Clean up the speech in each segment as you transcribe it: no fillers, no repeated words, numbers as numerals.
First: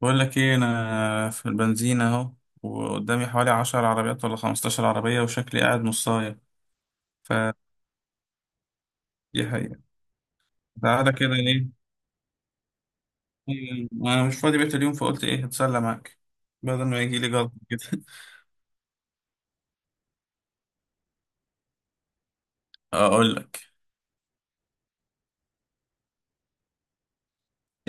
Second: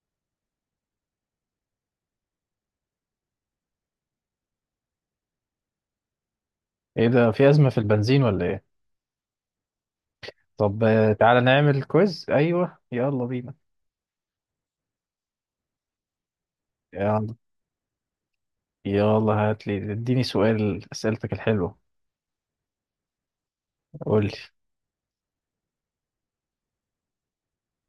بقول لك ايه انا في البنزينة اهو وقدامي حوالي 10 عربيات ولا 15 عربية وشكلي قاعد نصاية ايه ده، في أزمة فدي في البنزين ولا ايه؟ حقيقة. طب كنت قاعدة كده تعالى ليه؟ نعمل كويز. ايوه، يلا بينا. انا مش فاضي بقيت اليوم فقلت ايه هتسلى معاك بدل ما يجي لي يلا جلطة كده. يلا، هات لي اديني سؤال، أسئلتك الحلوة. اقول لك قول لي.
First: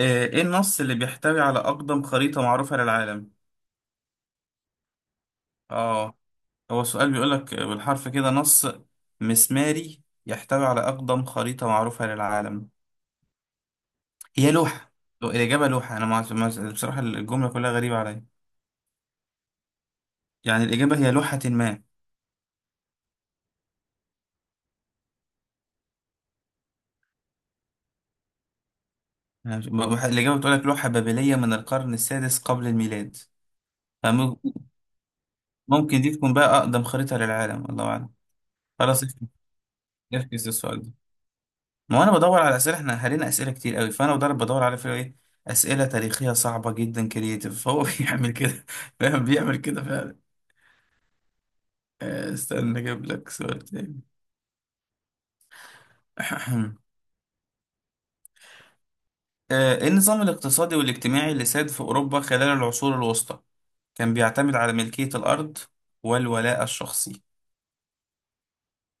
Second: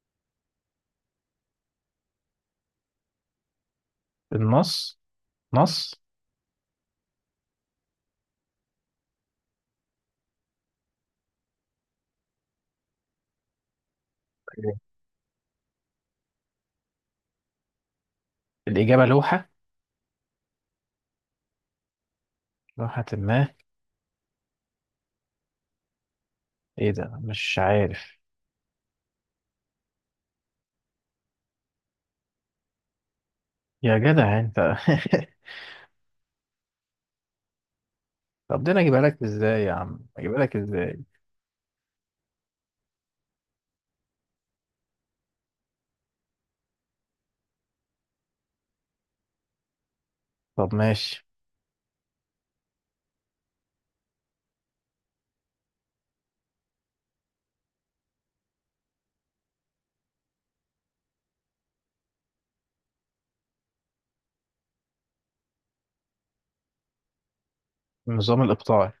ايه، إيه النص اللي بيحتوي على اقدم خريطة معروفة للعالم؟ النص نص اه، هو السؤال بيقول لك بالحرف كده: نص مسماري يحتوي على اقدم خريطة معروفة للعالم. هي إيه. لوحة. الإجابة لوحة. أنا ما ما- بصراحة الجملة كلها غريبة عليا. الإجابة لوحة، يعني الإجابة هي لوحة ما. لوحة ما. ايه ده، مش عارف. أنا مش- ب- الإجابة بتقول لك لوحة بابلية من القرن السادس قبل الميلاد. يا جدع فممكن انت. دي تكون بقى أقدم خريطة للعالم، الله أعلم. طب ده انا اجيبها خلاص، افكس لك ازاي يا عم، اجيبها افكس لك السؤال ده. ازاي. ما هو أنا بدور على أسئلة، إحنا هرينا أسئلة كتير قوي، فأنا بدور على فيه إيه أسئلة تاريخية صعبة جدا كرييتيف، فهو بيعمل كده. فاهم بيعمل كده فعلا. طب ماشي. استنى أجيب لك سؤال تاني. إيه النظام الاقتصادي والاجتماعي اللي ساد في أوروبا خلال العصور الوسطى، كان بيعتمد على ملكية الأرض والولاء الشخصي؟ النظام الإقطاعي.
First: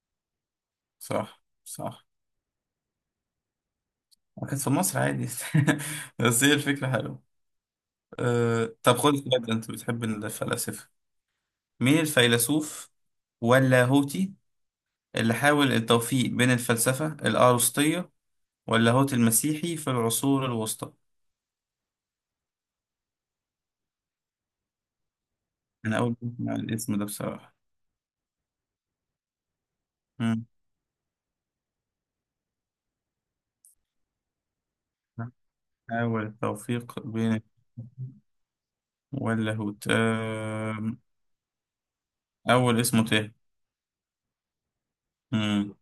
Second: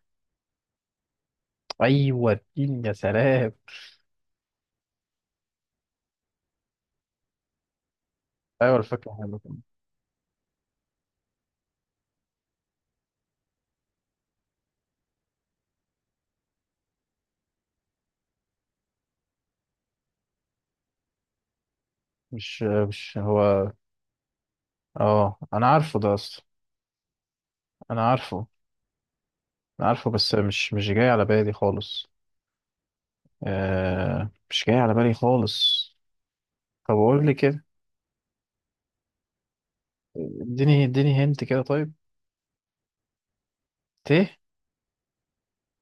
صح صح. ايوه، اديني يا سلام. كانت في مصر عادي. بس هي الفكرة حلوة. ايوه، طب خد الفكرة حلوة السؤال ده، كمان. انت بتحب الفلاسفة. مين الفيلسوف واللاهوتي اللي حاول التوفيق بين الفلسفة الأرسطية واللاهوت المسيحي في العصور الوسطى؟ مش هو. اه، انا عارفه أنا ده أول مرة اصلا. أسمع الاسم ده بصراحة. انا عارفه. أنا عارفه، بس مم. مش جاي على بالي خالص. مش جاي على بالي خالص. حاول طب التوفيق قول لي بين كده. واللاهوت اديني اديني هنت كده، طيب. أول اسمه تاه. ت، مم.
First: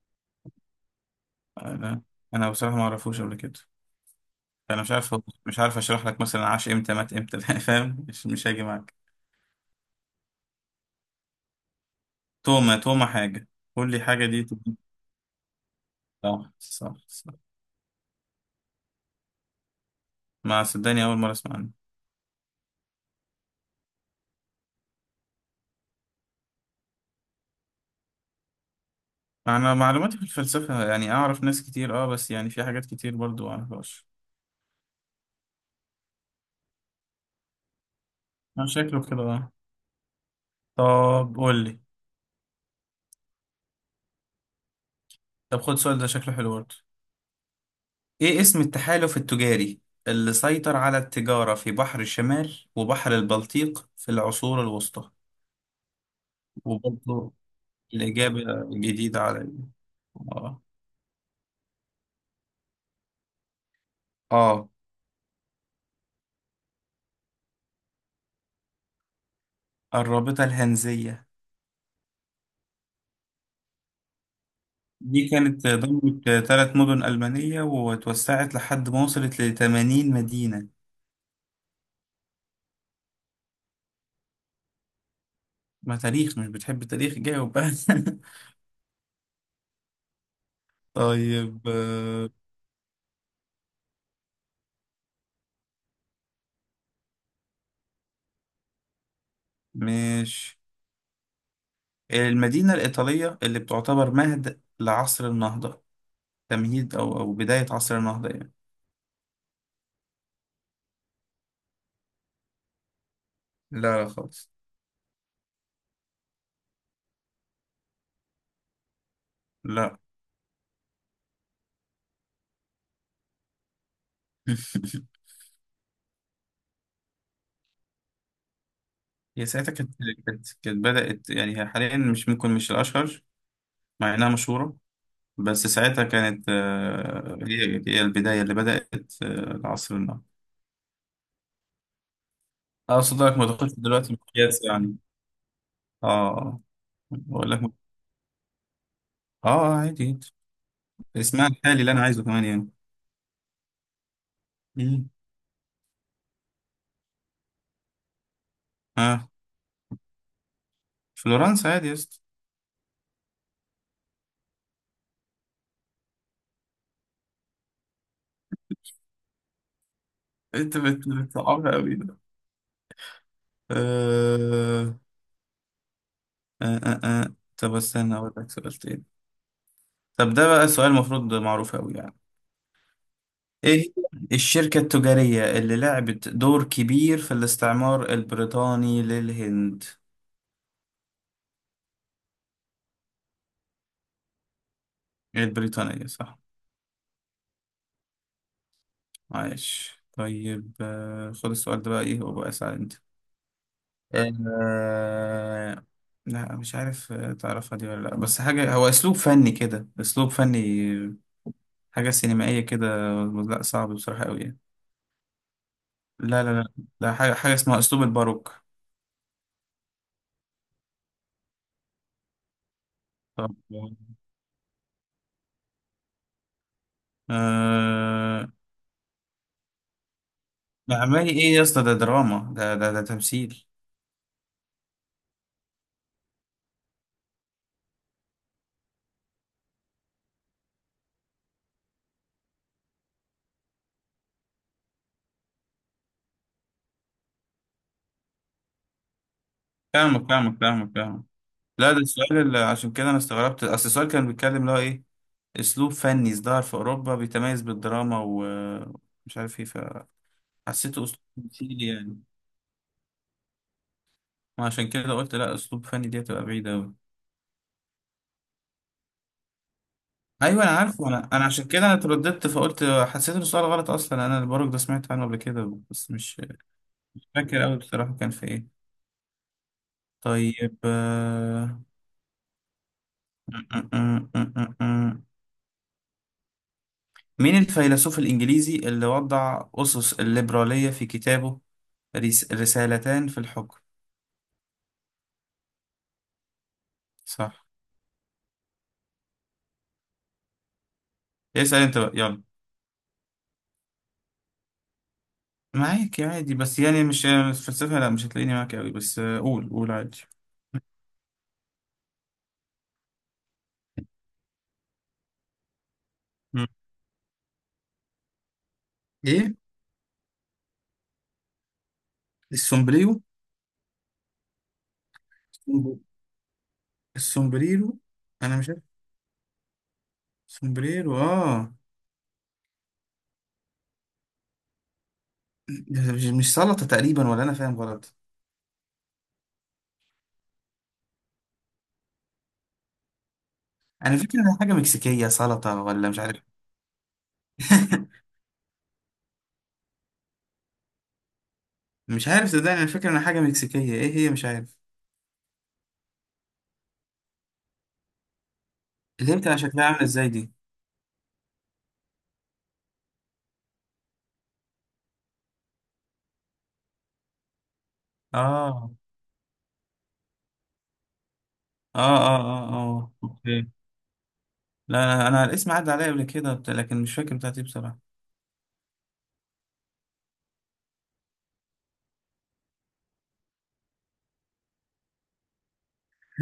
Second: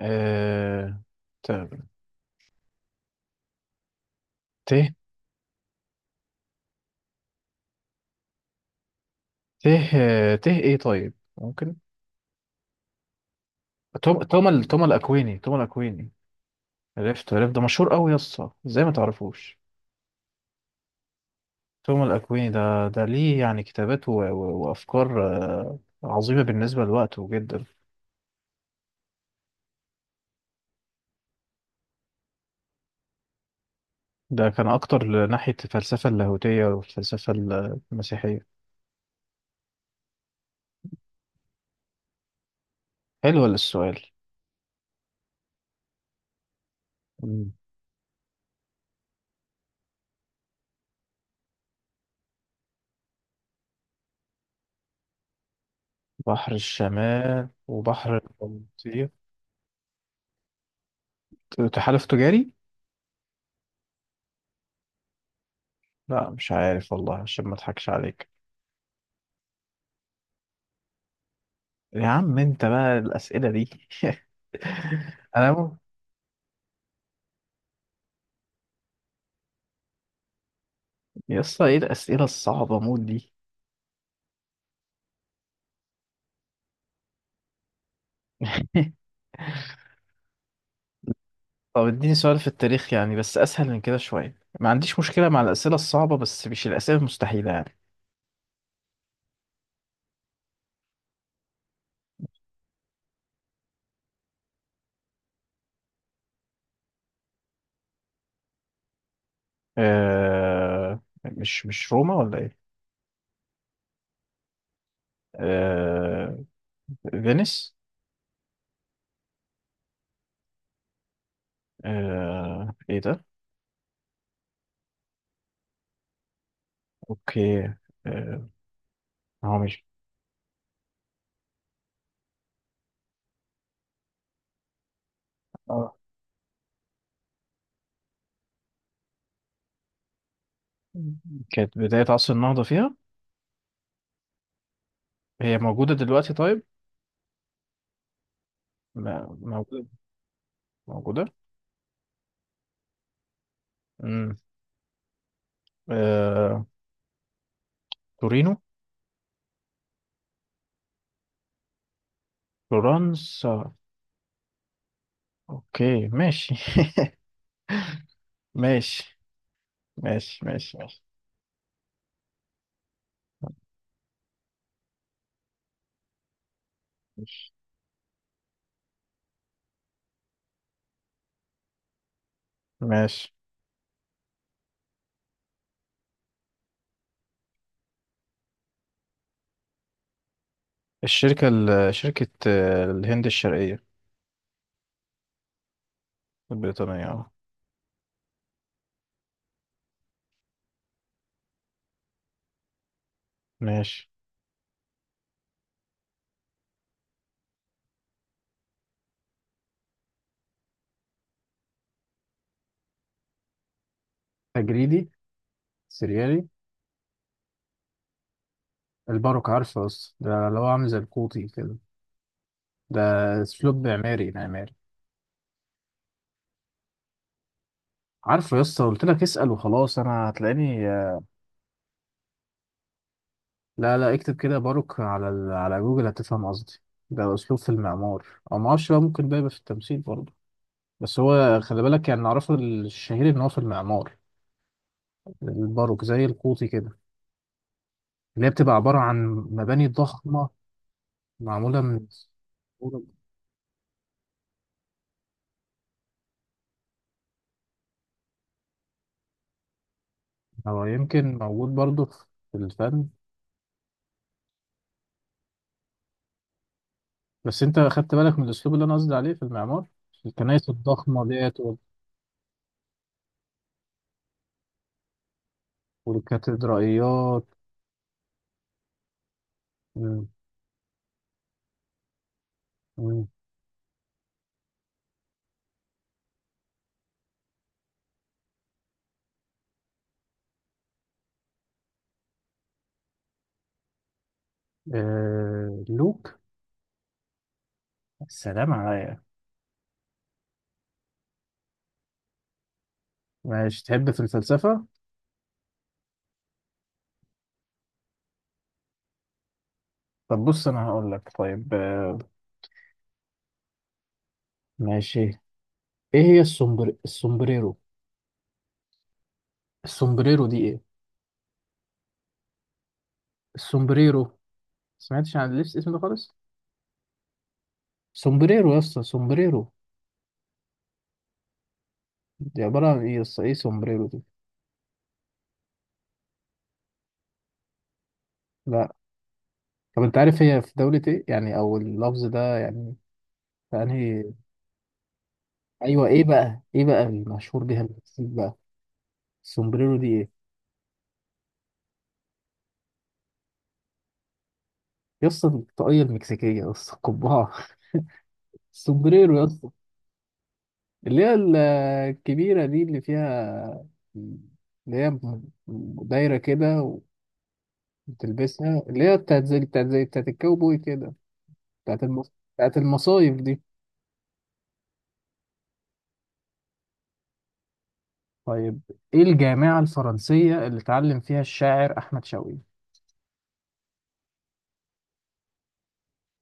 آه ت، أنا أنا بصراحة ما أعرفوش قبل كده. ت، انا مش عارف اشرح لك مثلا عاش امتى مات امتى فاهم، مش هاجي معاك. ت، ت، ايه؟ طيب، ممكن توما حاجه، قول لي حاجه، دي توما، توما تبقى- الاكويني، توما الاكويني. صح صح صح. عرفت ده، مشهور قوي يا اسطى، ازاي ما تعرفوش؟ ما صدقني اول مره اسمع عنه. توما الاكويني ده، ليه يعني كتابات وافكار عظيمة بالنسبة لوقته جدا. انا معلوماتي في الفلسفه يعني اعرف ناس كتير، اه، بس يعني في حاجات كتير برضو ما اعرفهاش. ده كان أكتر ناحية الفلسفة اللاهوتية والفلسفة المسيحية. انا شكله كده، اه. طب قول لي. حلو السؤال. طب خد سؤال ده شكله حلو برضو. مم. ايه اسم التحالف التجاري اللي سيطر على التجاره في بحر الشمال وبحر البلطيق في العصور الوسطى؟ بحر وبرضو الشمال وبحر الاجابه البلطيق. جديده علي. تحالف تجاري؟ اه، لا، مش عارف والله، عشان ما اضحكش عليك. الرابطة الهنزية. يا عم انت بقى، الأسئلة دي. دي انا كانت م... ضمت 3 مدن ألمانية وتوسعت لحد ما وصلت ل80 مدينة. يا اسطى، ايه الأسئلة الصعبة موت دي. ما تاريخ، مش بتحب التاريخ؟ جاوب بقى. طيب، طب اديني سؤال في التاريخ يعني، بس أسهل من كده شوية. ما عنديش مشكلة مع الأسئلة الصعبة، بس مش الأسئلة المستحيلة يعني. مش المدينة الإيطالية اللي بتعتبر مهد لعصر النهضة، تمهيد أو بداية عصر النهضة يعني؟ مش روما ولا ايه؟ لا لا خالص. أه... فينيس. لا. ايه ده؟ اوكي. آه، هي هو ساعتها مش. كانت، كانت بدأت، يعني هي حاليا مش ممكن مش الأشهر، مع إنها مشهورة، بس اه، ساعتها كانت، هي البداية اللي بدأت العصر النهضة. كانت بداية عصر النهضة فيها. أقصد لك ما تاخدش دلوقتي مقياس يعني. هي موجودة دلوقتي آه طيب. بقول لك م-، موجودة. عادي جدا. موجودة. اسمها الحالي اللي أنا عايزه كمان يعني. امم مم. آه... تورينو. آه فلورنسا عادي يا اسطى. فلورنسا. اوكي ماشي. ماشي ماشي. أنت ماشي بتصعبها أوي ده. آه ماشي طب استنى أقول لك سؤال تاني. طب ده بقى سؤال المفروض معروف أوي يعني. ماشي. إيه هي الشركة التجارية اللي لعبت دور كبير في الاستعمار البريطاني للهند؟ الشركة شركة الهند الشرقية. البريطانية صح. البريطانية اه. عايش. طيب، خد السؤال ده بقى ايه وبقى اسأل انت. ماشي. آه... لا مش عارف، تعرفها دي ولا لا؟ بس حاجة، هو اسلوب فني كده، اسلوب فني، حاجة سينمائية كده. لا صعب بصراحة قوي يعني. تجريدي. لا سريالي. لا لا. لا، حاجة اسمها اسلوب الباروك. الباروك عارفه، بس ده اللي هو عامل زي القوطي كده. ده طب اسلوب معماري معماري. آه... عارفه يا اسطى، قلت لك اسأل وخلاص، انا هتلاقيني. عمالي ايه يا اسطى، ده دراما، ده ده ده تمثيل. لا، لا، اكتب كده باروك على جوجل هتفهم قصدي. ده اسلوب في المعمار. او ما اعرفش بقى، ممكن ده يبقى في التمثيل برضه. بس هو خلي بالك، يعني نعرفه الشهير ان هو في المعمار. الباروك زي القوطي كده، اللي هي بتبقى عبارة عن مباني فاهمك ضخمة فاهمك فاهمك فاهمك. معمولة لا ده من. السؤال اللي عشان كده انا استغربت، اصل السؤال كان بيتكلم اللي هو ايه: اسلوب فني ازدهر في اوروبا بيتميز بالدراما ومش عارف ايه، هو فحسيته اسلوب يمكن موجود تمثيلي برضه يعني. في الفن. وعشان كده قلت لا، اسلوب فني دي هتبقى بعيده قوي. بس انت خدت بالك من الاسلوب اللي انا قصدي عليه في المعمار، ايوه الكنائس انا عارفه، الضخمة انا ديت عشان كده انا اترددت، فقلت حسيت ان السؤال غلط اصلا. انا البرج ده سمعت عنه قبل كده بس مش والكاتدرائيات. فاكر قوي بصراحه كان في ايه. مم. طيب، مم. م- م- م- م- م- مين الفيلسوف الانجليزي اللي وضع اسس الليبراليه في كتابه، رسالتان في الحكم؟ لوك. صح. السلام عليا. اسال انت بقى يلا. ماشي، تحب في الفلسفة. معاك عادي بس يعني مش الفلسفة، لا مش هتلاقيني معاك قوي، بس قول عادي. طب بص أنا هقول لك طيب، ماشي. إيه هي مم. السومبريرو. ايه السومبريرو دي إيه؟ السومبريرو السومبريرو. سمعتش عن اسم ده خالص. السومبريرو انا مش سومبريرو يا عارف. اسطى، سومبريرو. سومبريرو، دي عبارة عن إيه يا اسطى، إيه سومبريرو دي. ده مش سلطة تقريبا ولا انا فاهم غلط؟ لا. طب أنت عارف هي في دولة إيه يعني، أو اللفظ ده يعني في انا أنهي؟ فاكر انها حاجة مكسيكية سلطة أيوه، ولا مش إيه عارف. بقى إيه بقى المشهور بيها المكسيك بقى. السومبريرو دي إيه مش عارف صدقني، انا فاكر انها حاجة مكسيكية، ايه هي مش عارف. يا اسطى، الطاقية المكسيكية يا اسطى، القبعة. اللي هي السومبريرو يا بتبقى اسطى، شكلها عاملة ازاي دي؟ اللي هي الكبيرة دي اللي فيها، اللي هي دايرة كده وتلبسها، اه اللي هي بتاعت الكاوبوي كده، اه اه اه بتاعت اه المصايف دي. اوكي. لا انا، الاسم عدى عليا قبل كده لكن مش فاكر بتاعتي بصراحة. طيب، ايه الجامعة الفرنسية اللي اتعلم فيها الشاعر أحمد شوقي؟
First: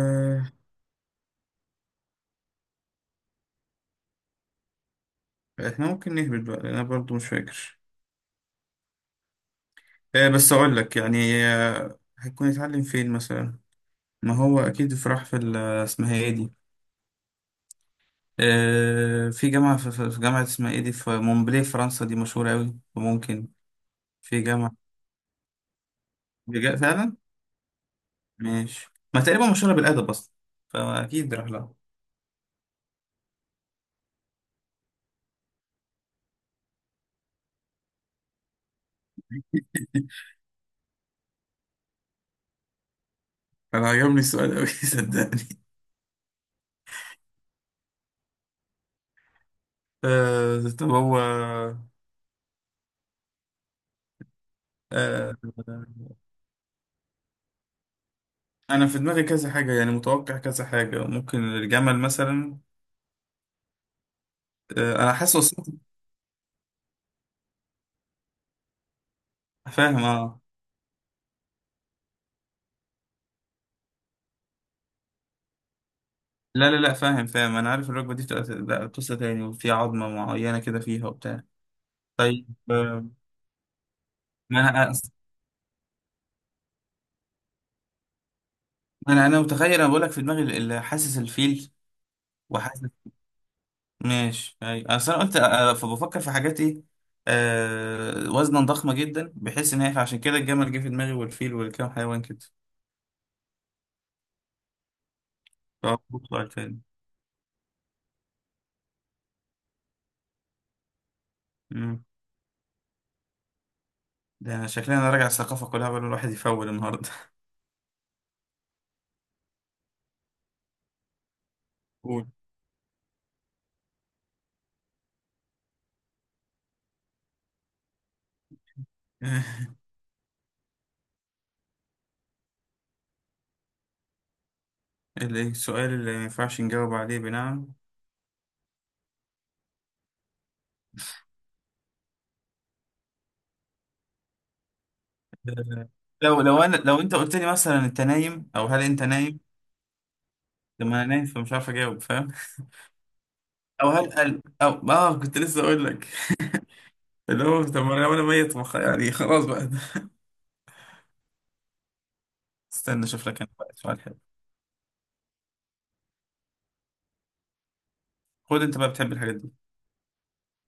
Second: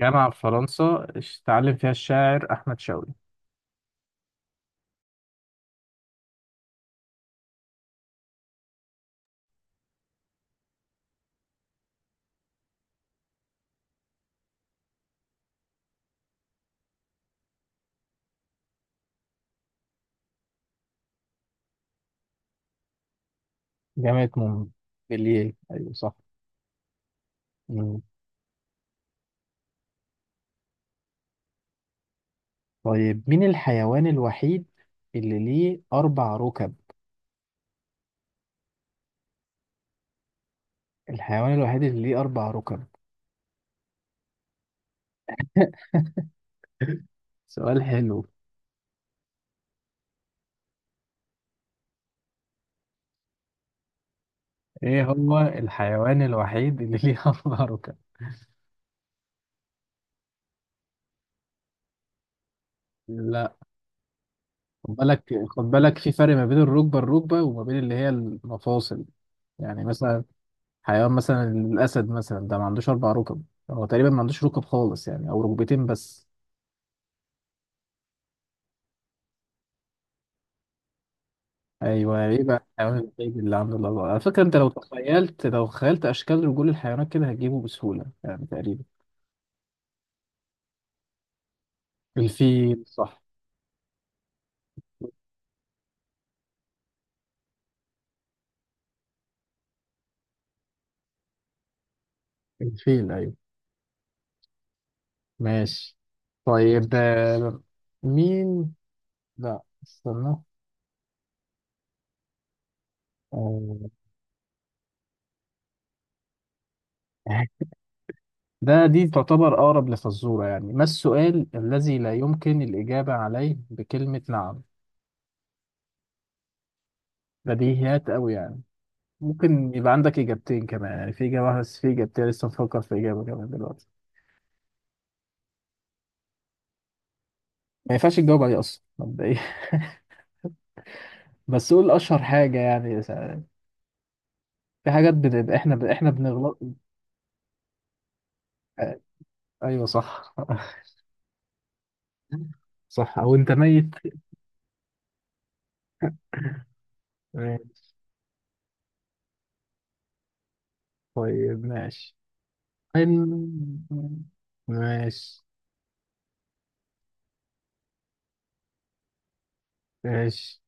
جامعة في فرنسا، اتعلم فيها الشاعر أحمد شوقي. احنا ممكن نهبط بقى، لأن انا برضو مش فاكر. بس اقول لك يعني هيكون يتعلم فين مثلا. ما هو اكيد في راح في اسمها ايه دي، في جامعة في جامعة اسمها ايه دي، في مونبلي فرنسا، دي مشهورة اوي وممكن. جامعة في جامعة، مونبellier، أيوة صح. فعلا. مم. ماشي، ما تقريبا مشهورة بالادب اصلا، فاكيد راح لها. طيب، مين الحيوان الوحيد اللي ليه أربع ركب؟ الحيوان الوحيد اللي ليه أربع ركب. انا عجبني السؤال اوي صدقني. سؤال حلو. طب هو، ايه آه هو الحيوان الوحيد اللي ليه اربع ركب؟ انا في دماغي كذا حاجة يعني، متوقع كذا حاجة، ممكن الجمل مثلا. لا، خد انا بالك، حاسس خد وصلت. بالك، في فرق ما بين الركبه الركبه وما بين اللي هي المفاصل. يعني فاهم، مثلا اه. حيوان مثلا الاسد مثلا، ده ما عندوش اربع ركب. هو تقريبا ما عندوش ركب خالص يعني، او ركبتين بس. لا لا لا، فاهم فاهم. انا عارف الركبه دي بتبقى، لا، قصه تاني وفي عظمه معينه كده فيها وبتاع. ايوه، ايه طيب، بقى الحيوان الوحيد اللي عنده الاربع؟ على فكره انت ما انا، لو خيلت اشكال رجول الحيوانات كده هتجيبه بسهوله يعني تقريبا. انا متخيل، انا بقول لك في دماغي حاسس الفيل الفيل وحاسس. صح. ماشي، اي اصل انا قلت، فبفكر في حاجات ايه، وزنا ضخمه جدا بحيث ان هي عشان كده الجمل جه في دماغي والفيل والكام حيوان كده. الفيل ايوه. ماشي. فهو سؤال تاني. طيب، مين، لا استنى، مم. آه، ده انا شكلي انا راجع الثقافه كلها بقى الواحد يفول النهارده. دي تعتبر أقرب لفزورة يعني، ما السؤال الذي لا قول. يمكن الإجابة عليه بكلمة نعم. بديهيات أوي يعني. ممكن يبقى عندك إجابتين كمان يعني، في إجابة واحدة بس في إجابتين، لسه مفكر في إجابة كمان دلوقتي. الايه السؤال اللي ما ينفعش نجاوب عليه بنعم. ما ينفعش تجاوب عليه أصلا مبدئيا. بس قول أشهر حاجة يعني، في حاجات بنبقى إحنا إحنا لو بنغلط. لو انا لو انت قلت لي مثلا انت نايم او هل آه، انت نايم، أيوه صح. لما انا نايم فمش عارف اجاوب، فاهم؟ صح، أو أنت او ميت. هل قال او كنت لسه اقول لك اللي هو طب، ما ماشي. انا وأنا ميت ما خ- يعني خلاص بقى. طيب ماشي استنى اشوف لك انا بقى ماشي سؤال حلو. ماشي خد انت بقى بتحب الحاجات دي. ماشي.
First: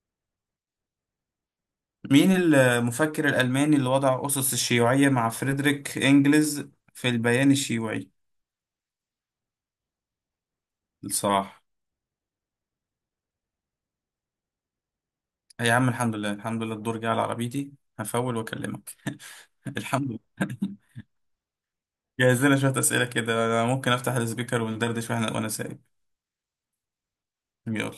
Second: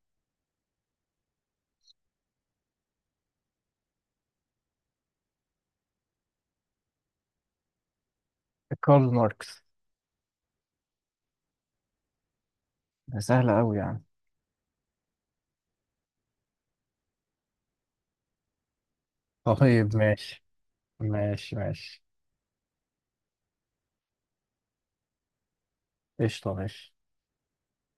مين المفكر الالماني اللي وضع اسس الشيوعيه مع فريدريك انجلز في البيان الشيوعي؟ كارل ماركس. الصراحه، سهلة أوي يعني. يا عم الحمد لله الحمد لله، الدور جه على عربيتي، هفول واكلمك. طيب الحمد ماشي. لله. ماشي ماشي جهز لنا شوية أسئلة كده، أنا ممكن أفتح السبيكر وندردش وإحنا وأنا سايق. قشطة ماشي. يلا.